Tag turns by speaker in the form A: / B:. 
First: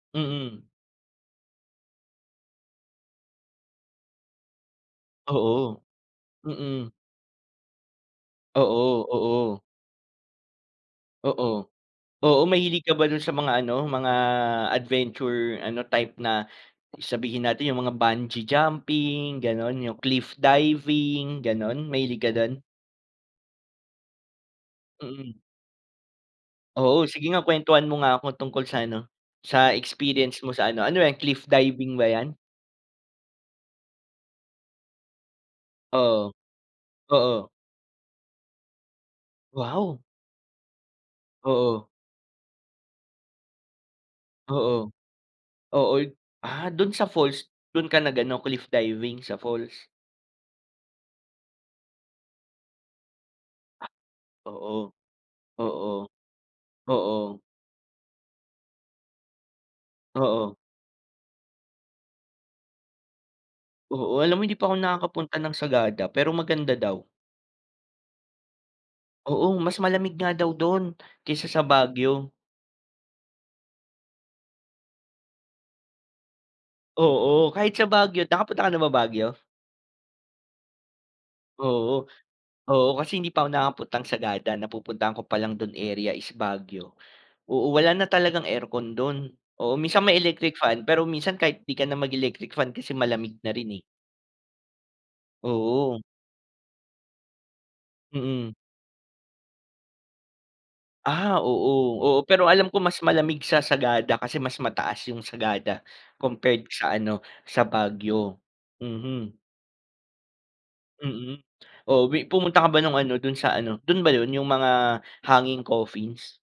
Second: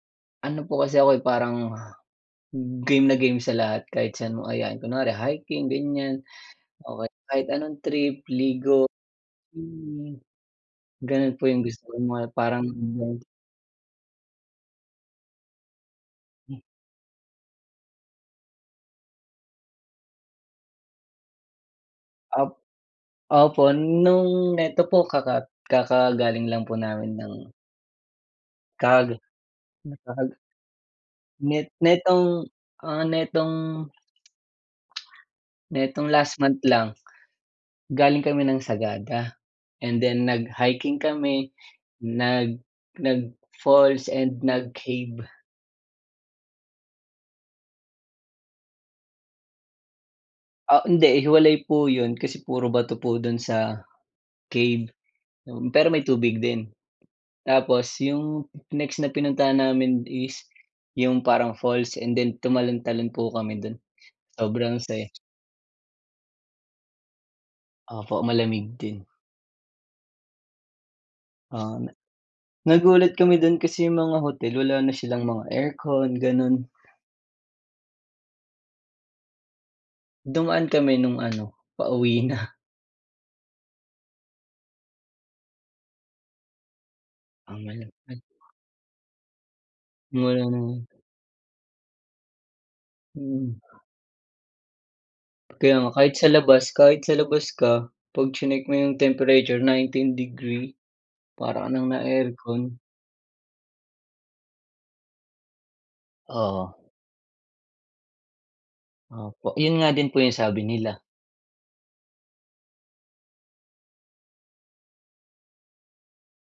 A: Mm.
B: Ano po kasi ako eh, parang game na game sa lahat kahit saan mo ayain, kunware hiking,
A: Oo.
B: ganiyan
A: Mm.
B: o kahit anong trip, ligo,
A: Oo, oo.
B: swimming. Ganun po
A: Oo,
B: yung gusto ko mga
A: oo,
B: parang
A: mahilig ka ba dun
B: [unintelligible]
A: sa mga ano, mga adventure ano, type na
B: Hmm.
A: sabihin natin yung mga bungee jumping, gano'n, yung cliff diving, gano'n, mahilig ka
B: Op
A: dun?
B: opo, nung neto po kaka
A: Mm.
B: kakagaling lang po
A: Oo,
B: namin
A: sige
B: ng
A: nga, kwentuhan mo nga ako tungkol sa ano,
B: Kag
A: sa
B: na kakaga
A: experience mo sa ano, ano ba yan, cliff
B: Net
A: diving ba
B: nitong,
A: yan?
B: ah, nitong nitong
A: Oo.
B: last month lang.
A: Oo.
B: Galing kami ng Sagada
A: Wow.
B: and then nag-hiking kami,
A: Oo.
B: nag nag-falls and
A: Oo,
B: nag-cave.
A: oo, ah, dun sa falls, dun ka nag-ano, cliff diving sa falls?
B: Ah, hindi, hiwalay po yun kasi puro bato po dun sa cave,
A: Oo,
B: yun, pero
A: oo,
B: may tubig din.
A: oo.
B: Tapos yung next na pinuntahan namin is
A: Oo.
B: yung parang falls and then tumalon-talon po kami dun.
A: Oo, alam mo, hindi pa ako
B: Sobrang saya.
A: nakakapunta ng Sagada pero maganda daw.
B: Opo, malamig din.
A: Oo, mas malamig nga daw dun kaysa sa
B: Oo, me
A: Baguio.
B: nagulat kami dun kasi yung mga hotel, wala na silang mga aircon, ganun.
A: Oo, kahit sa Baguio. Nakapunta ka na ba Baguio?
B: Dumaan kami nung ano,
A: Oo,
B: pauwi na.
A: oo, kasi hindi pa ako nakapuntang Sagada, napupuntahan ko palang dun area is Baguio. Oo, wala na
B: [unintelligible]
A: talagang aircon dun. Oo, minsan may electric fan
B: Meron.
A: pero minsan kahit di ka na mag-electric fan kasi malamig na rin
B: Mhm.
A: eh.
B: Kaya nga,
A: Oo.
B: kahit sa labas kahit sa labas ka, 'pag
A: Mm.
B: chineck mo yung temperature 19°
A: Ah,
B: para ka ng
A: oo, oo. Pero
B: na-aircon.
A: alam ko mas malamig sa Sagada kasi mas mataas yung Sagada compared
B: Oo.
A: sa ano, sa Baguio, mhm.
B: Opo, yun nga din po yung sabi nila.
A: Mm, oo, bi pumunta ka ba nung ano dun sa ano, dun ba yun, yung mga hanging coffins?